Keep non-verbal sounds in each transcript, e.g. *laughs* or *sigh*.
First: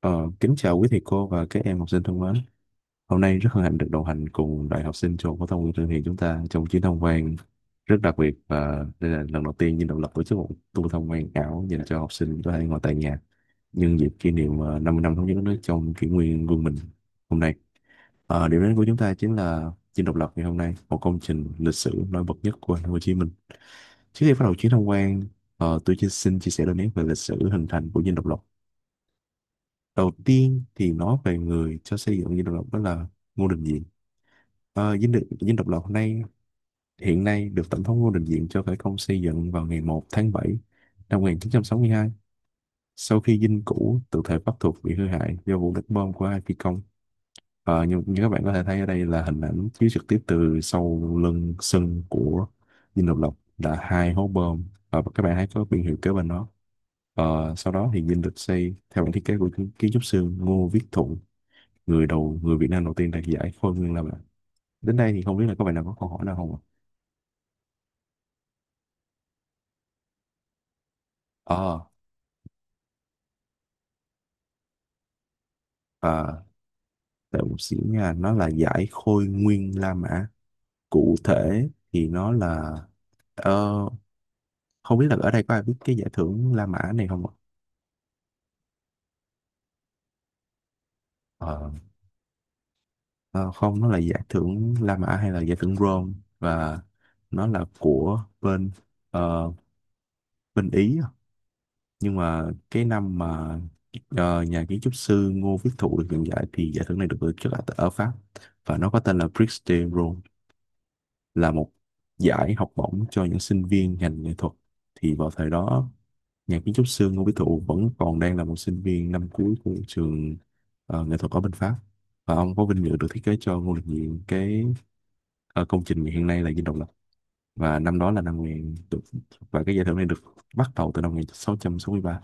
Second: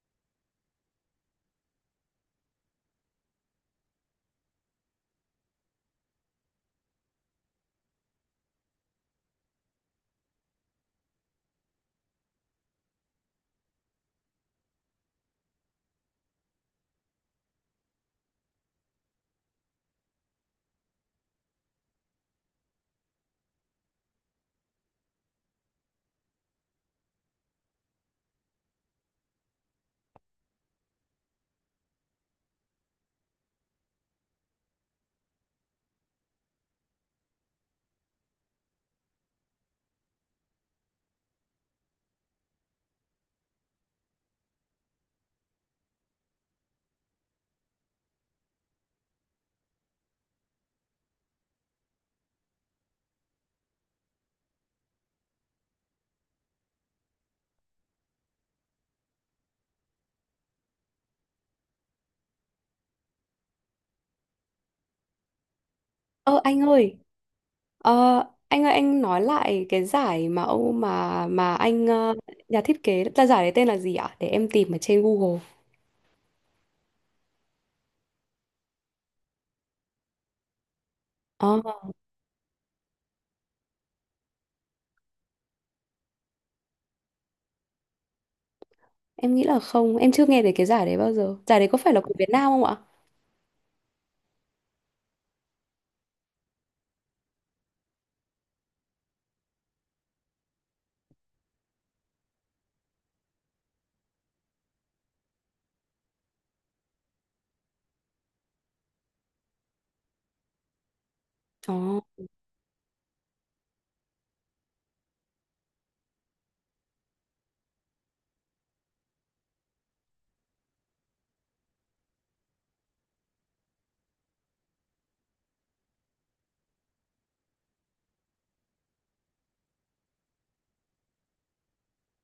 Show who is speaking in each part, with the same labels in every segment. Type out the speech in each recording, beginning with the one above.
Speaker 1: Ờ, Kính chào quý thầy cô và các em học sinh thân mến. Hôm nay rất hân hạnh được đồng hành cùng đoàn học sinh trường phổ thông Nguyễn Trương Hiền chúng ta trong chuyến tham quan rất đặc biệt, và đây là lần đầu tiên Dinh Độc Lập tổ chức một tour tham quan ảo dành cho học sinh có thể ngồi tại nhà nhân dịp kỷ niệm 50 năm thống nhất đất nước trong kỷ nguyên quân mình hôm nay. Điểm đến của chúng ta chính là Dinh Độc Lập ngày hôm nay, một công trình lịch sử nổi bật nhất của thành phố Hồ Chí Minh. Trước khi bắt đầu chuyến tham quan, tôi chỉ xin chia sẻ đôi nét về lịch sử hình thành của Dinh Độc Lập. Đầu tiên thì nói về người cho xây dựng Dinh Độc Lập, đó là Ngô Đình Diệm. Dinh Độc Lập hôm nay hiện nay được Tổng thống Ngô Đình Diệm cho khởi công xây dựng vào ngày 1 tháng 7 năm 1962, sau khi dinh cũ tự thể Bắc thuộc bị hư hại do vụ đánh bom của hai phi công. Như các bạn có thể thấy ở đây là hình ảnh chiếu trực tiếp từ sau lưng sân của Dinh Độc Lập là hai hố bom. Và các bạn thấy có biển hiệu kế bên đó. Sau đó thì dinh được xây theo bản thiết kế của kiến kiến trúc sư Ngô Viết Thuận, người Việt Nam đầu tiên đạt giải Khôi Nguyên Lam ạ. Đến đây thì không biết là các bạn nào có câu hỏi nào
Speaker 2: Ơ
Speaker 1: không ạ?
Speaker 2: anh ơi, ờ, anh nói lại cái giải mà ông mà
Speaker 1: Ờ,
Speaker 2: anh, nhà thiết kế ra giải đấy tên là gì ạ? Để em tìm ở trên Google.
Speaker 1: à, Đợi một xíu nha, nó là giải Khôi Nguyên La Mã. Cụ
Speaker 2: Ờ,
Speaker 1: thể thì nó là, ờ, không biết là ở đây có ai biết cái giải thưởng La Mã này không ạ?
Speaker 2: em nghĩ là không, em chưa nghe về cái giải đấy bao giờ. Giải đấy
Speaker 1: Ờ,
Speaker 2: có phải là của Việt Nam không ạ?
Speaker 1: ờ, Không, nó là giải thưởng La Mã hay là giải thưởng Rome, và nó là của bên, ờ, bên Ý. Nhưng mà cái năm mà nhà kiến trúc sư Ngô Viết Thụ được nhận giải thì giải thưởng này được tổ chức ở Pháp, và nó có tên là Prix de Rome, là một
Speaker 2: Ờ,
Speaker 1: giải học bổng cho những sinh viên ngành nghệ thuật. Thì vào thời đó nhà kiến trúc sư Ngô Viết Thụ vẫn còn đang là một sinh viên năm cuối của trường nghệ thuật ở bên Pháp, và ông có vinh dự được thiết kế cho Ngô Đình Diệm cái công trình hiện nay là Dinh Độc Lập. Và năm đó là năm 1000 được, và cái giải thưởng này được bắt đầu từ năm 1663.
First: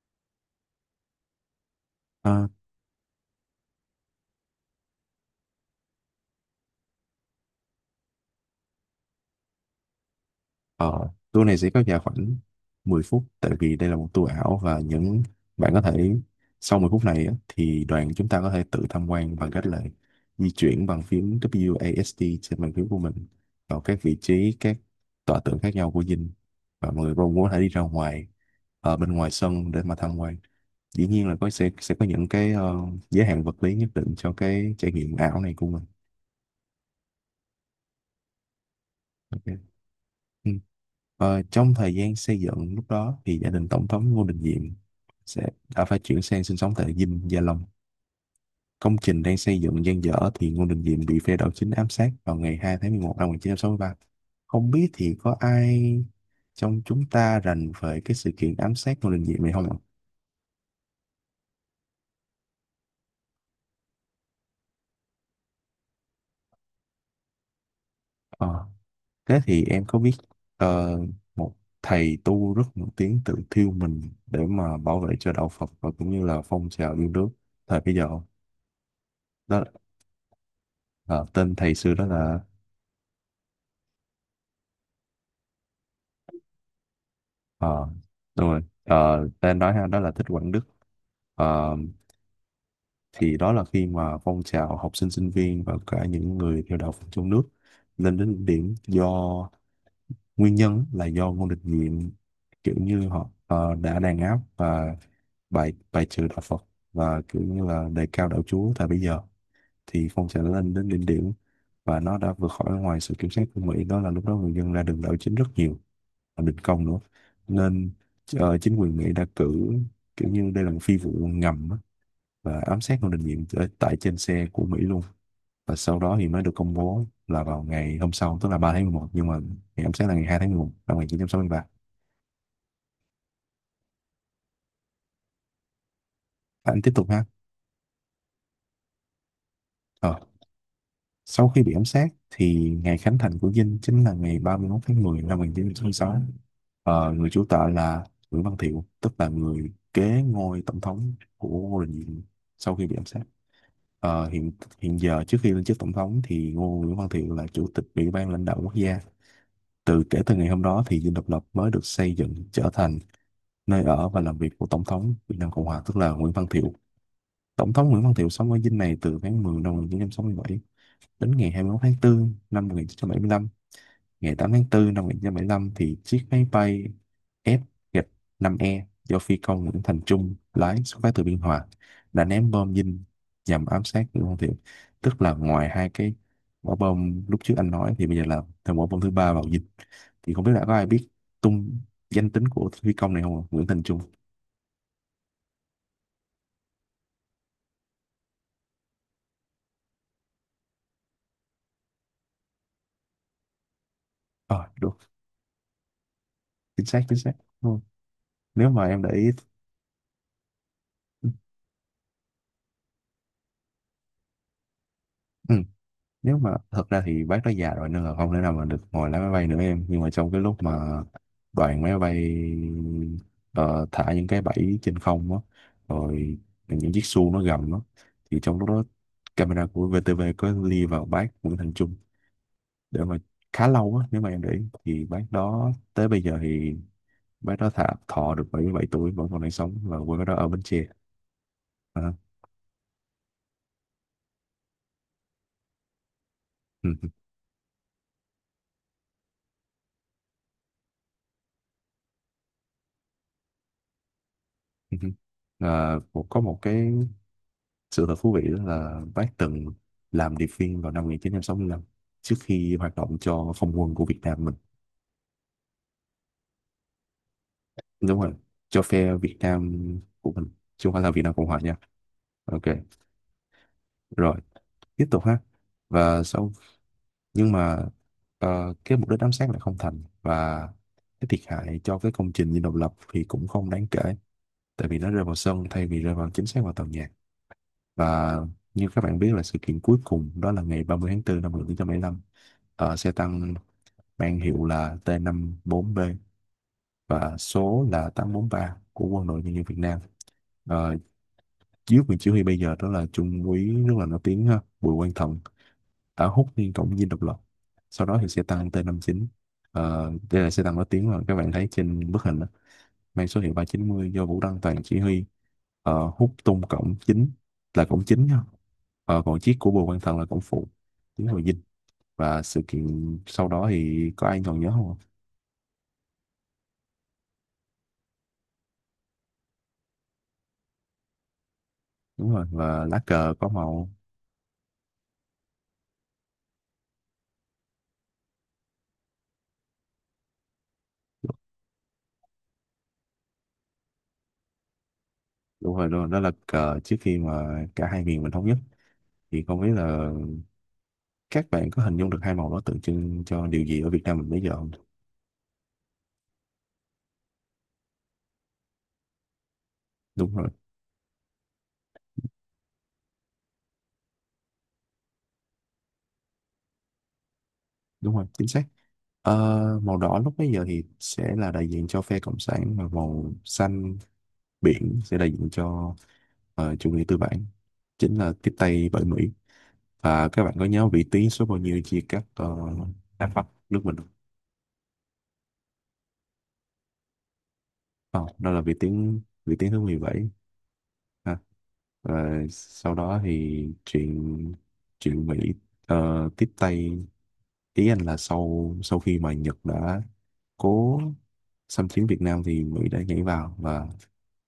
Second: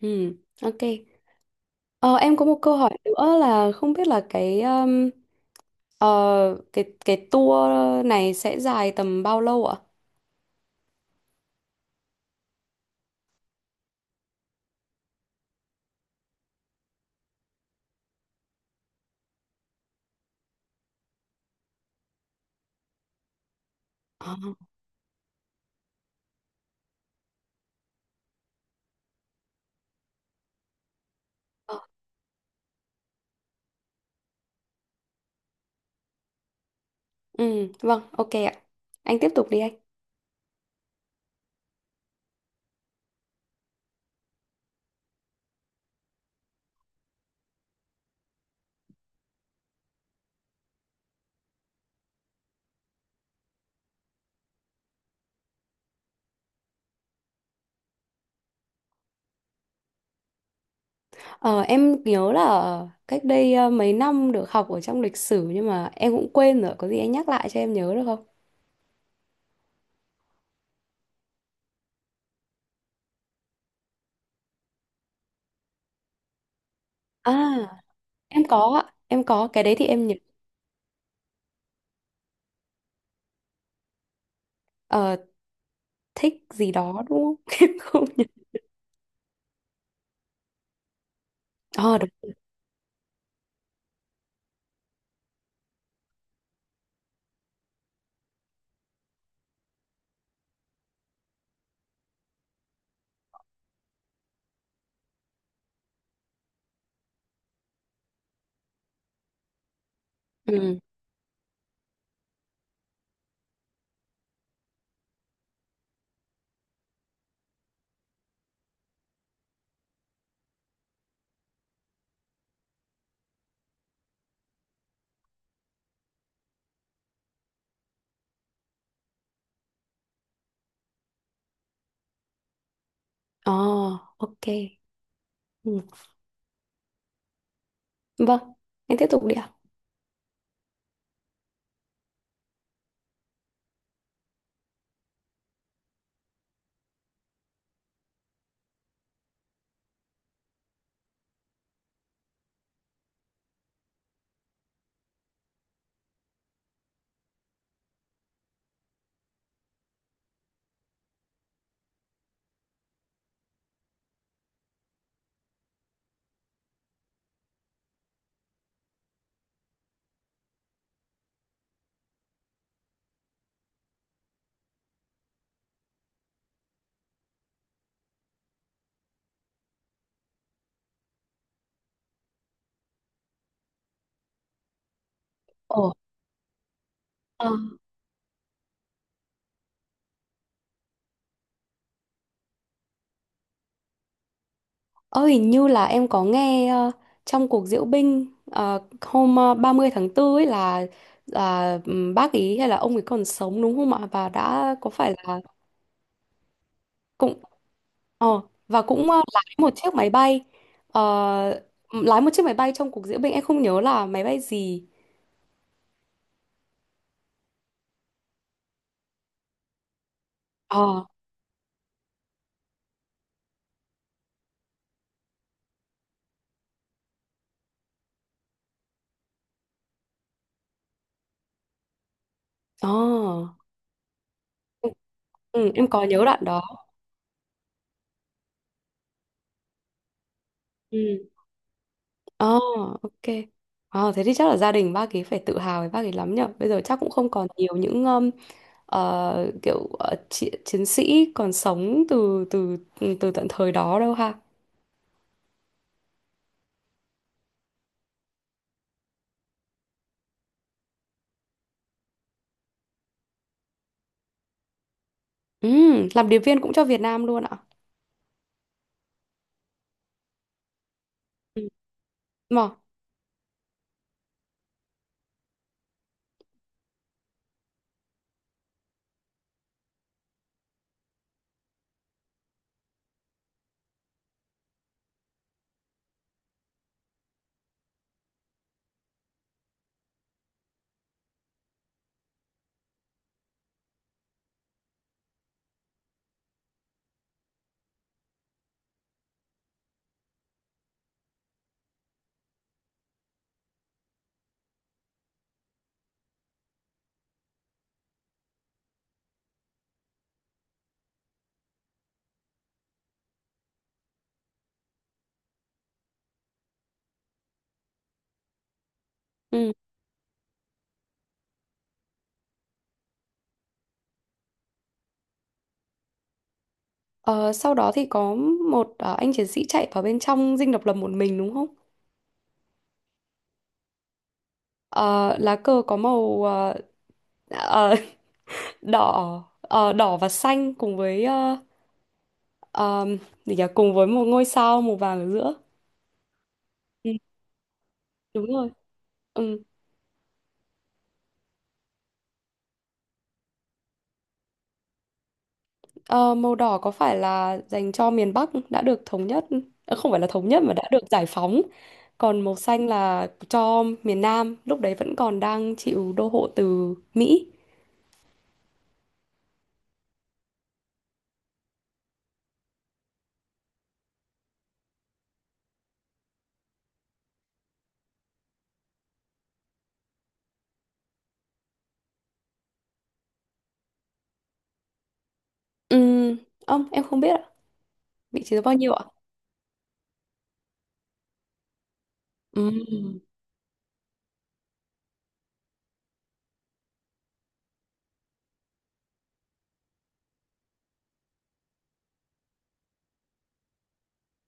Speaker 2: ừ, ok. Ờ, em có một câu hỏi nữa là không biết là cái ờ, cái tour này sẽ dài tầm bao lâu ạ?
Speaker 1: Ờ, Tour này sẽ kéo dài khoảng 10 phút tại vì đây là một tour ảo, và những bạn có thể sau 10 phút này á, thì đoàn chúng ta có thể tự tham quan bằng cách là di chuyển bằng phím w a s d trên bàn phím của mình vào các vị
Speaker 2: Ờ,
Speaker 1: trí, các tọa tượng khác nhau của dinh, và mọi người cũng có thể đi ra ngoài ở bên ngoài sân để mà tham quan. Dĩ nhiên là có sẽ
Speaker 2: ờ,
Speaker 1: sẽ có những cái giới hạn vật lý nhất định cho cái trải nghiệm ảo này của mình.
Speaker 2: ừ, vâng, ok ạ. Anh tiếp tục
Speaker 1: Ok.
Speaker 2: đi anh.
Speaker 1: Ừ. Trong thời gian xây dựng lúc đó thì gia đình Tổng thống Ngô Đình Diệm sẽ đã phải chuyển sang sinh sống tại Dinh Gia Long. Công trình đang xây dựng dang dở thì Ngô Đình Diệm bị phe đảo chính ám sát vào ngày 2 tháng 11 năm 1963. Không biết thì có ai trong chúng ta rành về cái sự kiện ám sát Ngô Đình Diệm này không ạ?
Speaker 2: Ờ, em nhớ là cách đây mấy năm được học ở trong lịch sử, nhưng mà em cũng quên rồi, có gì anh nhắc lại cho em nhớ được không?
Speaker 1: Ờ, Thế thì em có biết ờ, một thầy tu rất nổi tiếng tự thiêu mình để mà bảo vệ cho đạo Phật và cũng như là phong trào yêu nước
Speaker 2: À,
Speaker 1: thời bây giờ không?
Speaker 2: em có ạ, em có
Speaker 1: Đó.
Speaker 2: cái đấy thì em nhớ.
Speaker 1: Ờ, Tên thầy xưa đó là,
Speaker 2: Ờ, thích gì đó đúng không? *laughs* Em
Speaker 1: ờ,
Speaker 2: không nhớ.
Speaker 1: đúng rồi, tên nói ha đó là Thích Quảng Đức. Ờ,
Speaker 2: Ờ, đúng.
Speaker 1: thì đó là khi mà phong trào học sinh sinh viên và cả những người theo đạo Phật trong nước lên đến đỉnh điểm do nguyên nhân là do Ngô Đình Diệm, kiểu như họ đã đàn áp và bài bài trừ đạo Phật và kiểu như là đề cao đạo Chúa tại bây giờ, thì phong trào đã lên
Speaker 2: Ừ.
Speaker 1: đến đỉnh điểm và nó đã vượt khỏi ngoài sự kiểm soát của Mỹ. Đó là lúc đó người dân ra đường đảo chính rất nhiều, đình công nữa, nên chính quyền Mỹ đã cử, kiểu như đây là một phi vụ ngầm á, và ám sát Ngô Đình Diệm ở tại trên xe của Mỹ luôn. Và sau đó thì mới được công bố là vào ngày hôm sau, tức là 3 tháng 11, nhưng mà ngày ám sát là ngày 2 tháng 11 năm 1963.
Speaker 2: Ờ, ok. Ừ.
Speaker 1: Anh tiếp tục ha.
Speaker 2: Vâng, em tiếp tục đi ạ.
Speaker 1: ờ. Sau khi bị ám sát thì ngày khánh thành của Dinh chính là ngày 31 tháng 10 năm 1966. Người chủ tọa là Nguyễn Văn Thiệu, tức là người kế ngôi tổng thống của Ngô Đình Diệm sau khi bị ám sát. Ờ, hiện Hiện giờ, trước khi lên chức tổng thống thì Nguyễn Văn Thiệu là chủ tịch Ủy ban lãnh đạo quốc gia. Kể từ ngày hôm đó thì Dinh Độc Lập mới được xây dựng trở thành nơi ở và làm việc của tổng thống Việt Nam Cộng Hòa, tức là Nguyễn Văn Thiệu. Tổng thống Nguyễn Văn Thiệu sống ở dinh này từ tháng 10 năm 1967 đến ngày 21 tháng 4 năm 1975. Ngày 8 tháng 4 năm 1975 thì chiếc máy bay F-5E do phi công Nguyễn Thành Trung lái, xuất phát từ Biên Hòa, đã ném bom dinh nhằm ám sát Nguyễn Văn Thiệu. Tức là ngoài hai
Speaker 2: Ồ,
Speaker 1: cái quả bom lúc
Speaker 2: ờ,
Speaker 1: trước anh nói, thì bây giờ là thêm quả bom thứ ba vào dinh. Thì không biết là có ai biết tung danh tính của phi công này không ạ? Nguyễn Thành Trung.
Speaker 2: ờ, hình như là em có nghe trong cuộc diễu binh hôm 30 tháng 4 ấy là bác ý, hay là ông ấy còn sống đúng không ạ? Và
Speaker 1: Ờ,
Speaker 2: đã có
Speaker 1: Đúng.
Speaker 2: phải là
Speaker 1: Chính xác, chính xác.
Speaker 2: cũng,
Speaker 1: Đúng không?
Speaker 2: Ờ,
Speaker 1: Nếu
Speaker 2: và
Speaker 1: mà em để
Speaker 2: cũng,
Speaker 1: ý...
Speaker 2: lái một chiếc máy bay. Ờ, trong cuộc diễu binh, em không nhớ là máy bay gì.
Speaker 1: Ừ. Nếu mà thật ra thì bác đã già rồi nên là không thể nào mà được ngồi lái máy bay nữa em, nhưng mà trong cái lúc mà
Speaker 2: ờ
Speaker 1: đoàn máy bay ờ, thả những cái bẫy trên không á, rồi những chiếc xu nó gầm đó, thì trong lúc đó camera của VTV có li vào bác Nguyễn Thành Trung
Speaker 2: ờ
Speaker 1: để mà khá lâu á, nếu mà em để ý.
Speaker 2: ừ,
Speaker 1: Thì bác đó
Speaker 2: ừ, em có
Speaker 1: tới bây
Speaker 2: nhớ
Speaker 1: giờ
Speaker 2: đoạn đó.
Speaker 1: thì bác đó thả thọ được 77 tuổi, vẫn còn đang sống và quê bác đó ở Bến Tre.
Speaker 2: Ừ,
Speaker 1: À, *laughs*
Speaker 2: ờ ok. Ờ, thế thì chắc là gia đình bác ấy phải tự hào với bác ấy lắm nhở. Bây giờ chắc
Speaker 1: ừ,
Speaker 2: cũng không còn nhiều những, kiểu, chiến sĩ còn sống từ từ ừ, từ tận thời đó đâu ha.
Speaker 1: ừ, ừ. À, có một cái sự thật thú vị đó là bác từng làm điệp viên vào năm 1965 trước khi hoạt động cho không quân của Việt Nam mình.
Speaker 2: Ừ. Làm điệp viên cũng cho Việt Nam luôn ạ?
Speaker 1: Đúng rồi, cho phe Việt Nam của mình, chứ không phải là Việt Nam Cộng Hòa
Speaker 2: Ừ.
Speaker 1: nha. Ok,
Speaker 2: Mà.
Speaker 1: rồi, tiếp tục ha. Và sau, nhưng mà cái mục đích ám sát lại không thành, và cái thiệt hại cho cái công trình dinh độc lập thì cũng không đáng kể tại vì nó rơi vào sân thay vì rơi vào chính xác vào tàu nhạc. Và như các bạn biết là sự kiện cuối cùng đó là ngày 30 tháng 4 năm một nghìn chín trăm bảy mươi lăm, xe tăng mang hiệu là t bốn b và số là 843 của Quân đội Nhân dân Việt Nam. Ờ, Dưới quyền chỉ huy bây giờ, đó là Trung úy rất là nổi tiếng ha, Bùi Quang Thận, đã hút liên cổng dinh độc lập. Sau đó thì xe tăng T59, đây là xe tăng nổi tiếng mà các bạn thấy trên bức hình đó, mang số hiệu 390 do Vũ Đăng Toàn chỉ huy, hút tung cổng chính, là cổng chính ha. Còn chiếc của
Speaker 2: Ừ.
Speaker 1: Bùi Quang Thận là cổng phụ tiến vào dinh. Và sự kiện sau đó thì có ai còn nhớ không ạ?
Speaker 2: Ờ, sau đó thì có một, anh chiến sĩ chạy vào bên trong Dinh Độc Lập một mình đúng không?
Speaker 1: Đúng rồi, và lá cờ có màu,
Speaker 2: Ờ, lá cờ có màu, ờ, *laughs* đỏ và xanh, cùng với, ờm, gì nhỉ? Cùng với một ngôi sao màu vàng ở giữa.
Speaker 1: đúng rồi luôn, đó là cờ trước
Speaker 2: Ừ,
Speaker 1: khi mà cả hai miền mình thống
Speaker 2: đúng
Speaker 1: nhất.
Speaker 2: rồi.
Speaker 1: Thì không
Speaker 2: Ừ.
Speaker 1: biết là các bạn có hình dung được hai màu đó tượng trưng cho điều gì ở Việt Nam mình bây giờ không?
Speaker 2: Ờ, màu đỏ có phải là dành cho miền Bắc đã được thống nhất, không phải là
Speaker 1: Đúng rồi.
Speaker 2: thống nhất mà đã được giải phóng. Còn màu xanh là cho miền Nam lúc đấy vẫn còn đang chịu đô hộ từ Mỹ.
Speaker 1: Đúng rồi, chính xác. Ờ, Màu đỏ lúc bây giờ thì sẽ là đại diện cho phe cộng sản, và màu xanh biển sẽ đại diện cho chủ nghĩa tư bản, chính là tiếp tay bởi Mỹ. Và các bạn có nhớ vĩ tuyến số bao nhiêu chia cắt Nam Bắc nước mình không?
Speaker 2: Ừ, ông em không biết ạ.
Speaker 1: Không,
Speaker 2: Vị
Speaker 1: đó
Speaker 2: trí
Speaker 1: là
Speaker 2: số bao nhiêu ạ?
Speaker 1: vĩ tuyến thứ 17 ha. Rồi
Speaker 2: Ừ,
Speaker 1: sau đó thì chuyện chuyện Mỹ tiếp tay, ý anh là sau sau khi mà Nhật đã cố xâm chiếm Việt Nam thì Mỹ đã nhảy vào và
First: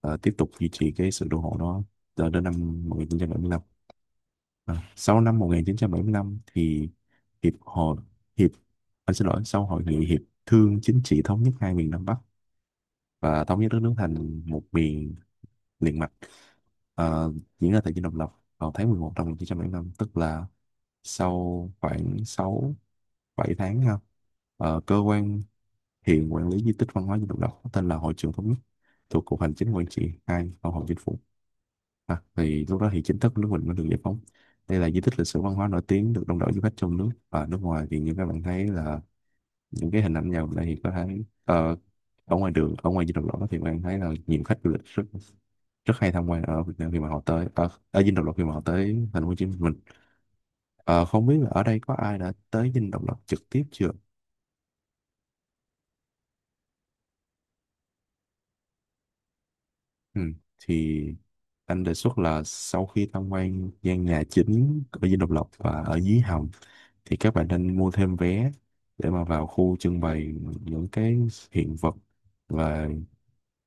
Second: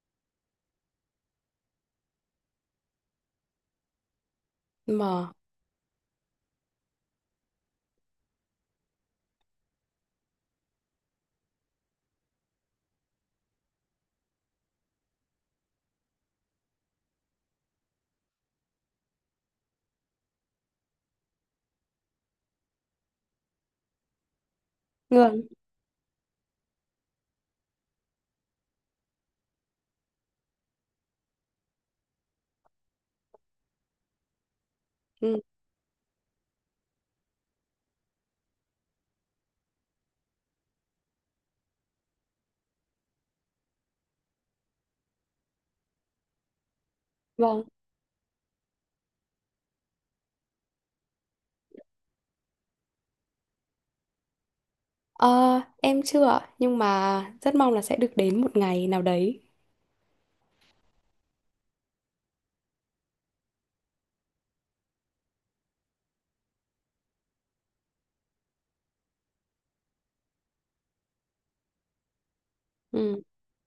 Speaker 1: tiếp tục duy trì cái sự đô hộ đó cho đến năm 1975. À, sau
Speaker 2: mà.
Speaker 1: năm 1975 thì hiệp hội hiệp anh xin lỗi, sau hội nghị hiệp thương chính trị thống nhất hai miền Nam Bắc và thống nhất đất nước thành một miền liền mạch, ờ, diễn ra tại Dinh Độc Lập vào tháng 11 năm 1975, tức là sau khoảng 6 7 tháng ha. Cơ quan
Speaker 2: Ngươn.
Speaker 1: hiện quản lý di tích văn hóa Dinh Độc Lập có tên là Hội trường Thống nhất, thuộc Cục Hành chính Quản trị 2 Văn phòng Chính phủ. À, thì lúc đó thì chính thức nước mình mới được giải phóng. Đây là di tích lịch sử
Speaker 2: Ừ,
Speaker 1: văn hóa nổi tiếng được đông đảo du khách trong nước và nước ngoài, thì như các bạn thấy là những cái hình ảnh vào đây thì có thấy ở ngoài đường, ở ngoài Dinh Độc Lập đó, thì các bạn thấy là nhiều khách du lịch rất rất hay tham quan ở Việt Nam khi mà họ tới
Speaker 2: vâng.
Speaker 1: ở Dinh Độc Lập, khi mà họ tới thành phố Hồ Chí Minh. Ờ, Không biết là ở đây có ai đã tới Dinh Độc Lập trực tiếp chưa?
Speaker 2: Ờ, em chưa, ạ, nhưng mà rất mong là sẽ được đến một ngày nào đấy.
Speaker 1: Ừ. Thì anh đề xuất là sau khi tham quan gian nhà chính ở Dinh Độc Lập và ở dưới hầm, thì các bạn nên mua thêm vé để mà vào khu trưng bày những cái hiện vật và
Speaker 2: Ừ.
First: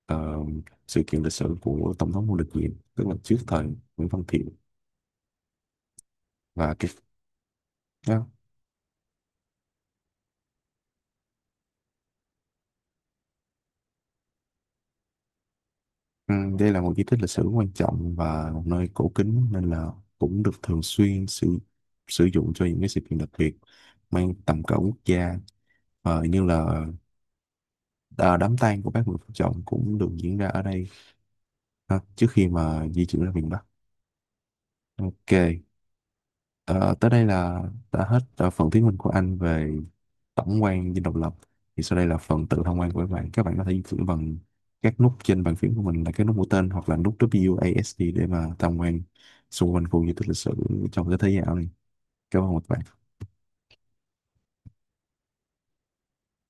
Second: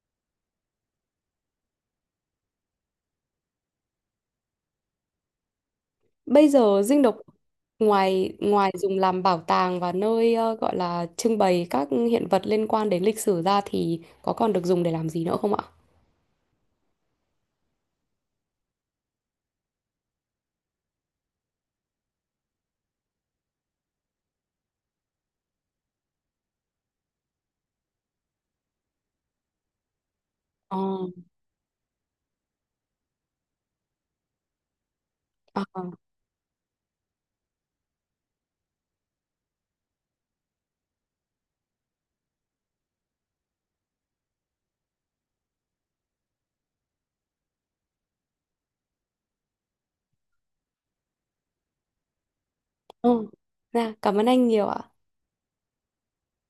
Speaker 1: ờ, sự kiện lịch sử của Tổng thống Ngô Đình Diệm, tức là trước thời Nguyễn Văn Thiệu
Speaker 2: Bây
Speaker 1: và
Speaker 2: giờ
Speaker 1: cái
Speaker 2: Dinh Độc,
Speaker 1: đó.
Speaker 2: ngoài ngoài dùng làm bảo tàng và nơi, gọi là trưng bày các hiện vật liên quan đến lịch sử ra, thì có còn được dùng để làm gì nữa không ạ?
Speaker 1: Ừ, đây là một di tích lịch sử quan trọng và một nơi cổ kính, nên là cũng được thường xuyên sử dụng cho những cái sự kiện đặc biệt mang tầm cỡ quốc gia. Như là, à, đám tang của bác Nguyễn Phú Trọng cũng được diễn ra ở
Speaker 2: Ờ.
Speaker 1: đây ha, trước khi mà di chuyển ra miền Bắc. Ok,
Speaker 2: À,
Speaker 1: ờ, tới đây là đã hết phần thuyết minh của anh về tổng quan dinh độc lập. Thì sau đây là phần tự tham quan của các bạn, các bạn có thể di chuyển bằng các nút trên bàn phím của mình là cái nút mũi tên hoặc là nút WASD để mà tham quan xung quanh khu di tích lịch sử trong cái thế giới ảo này. Cảm ơn các bạn.
Speaker 2: ừ. Dạ, cảm ơn anh nhiều ạ.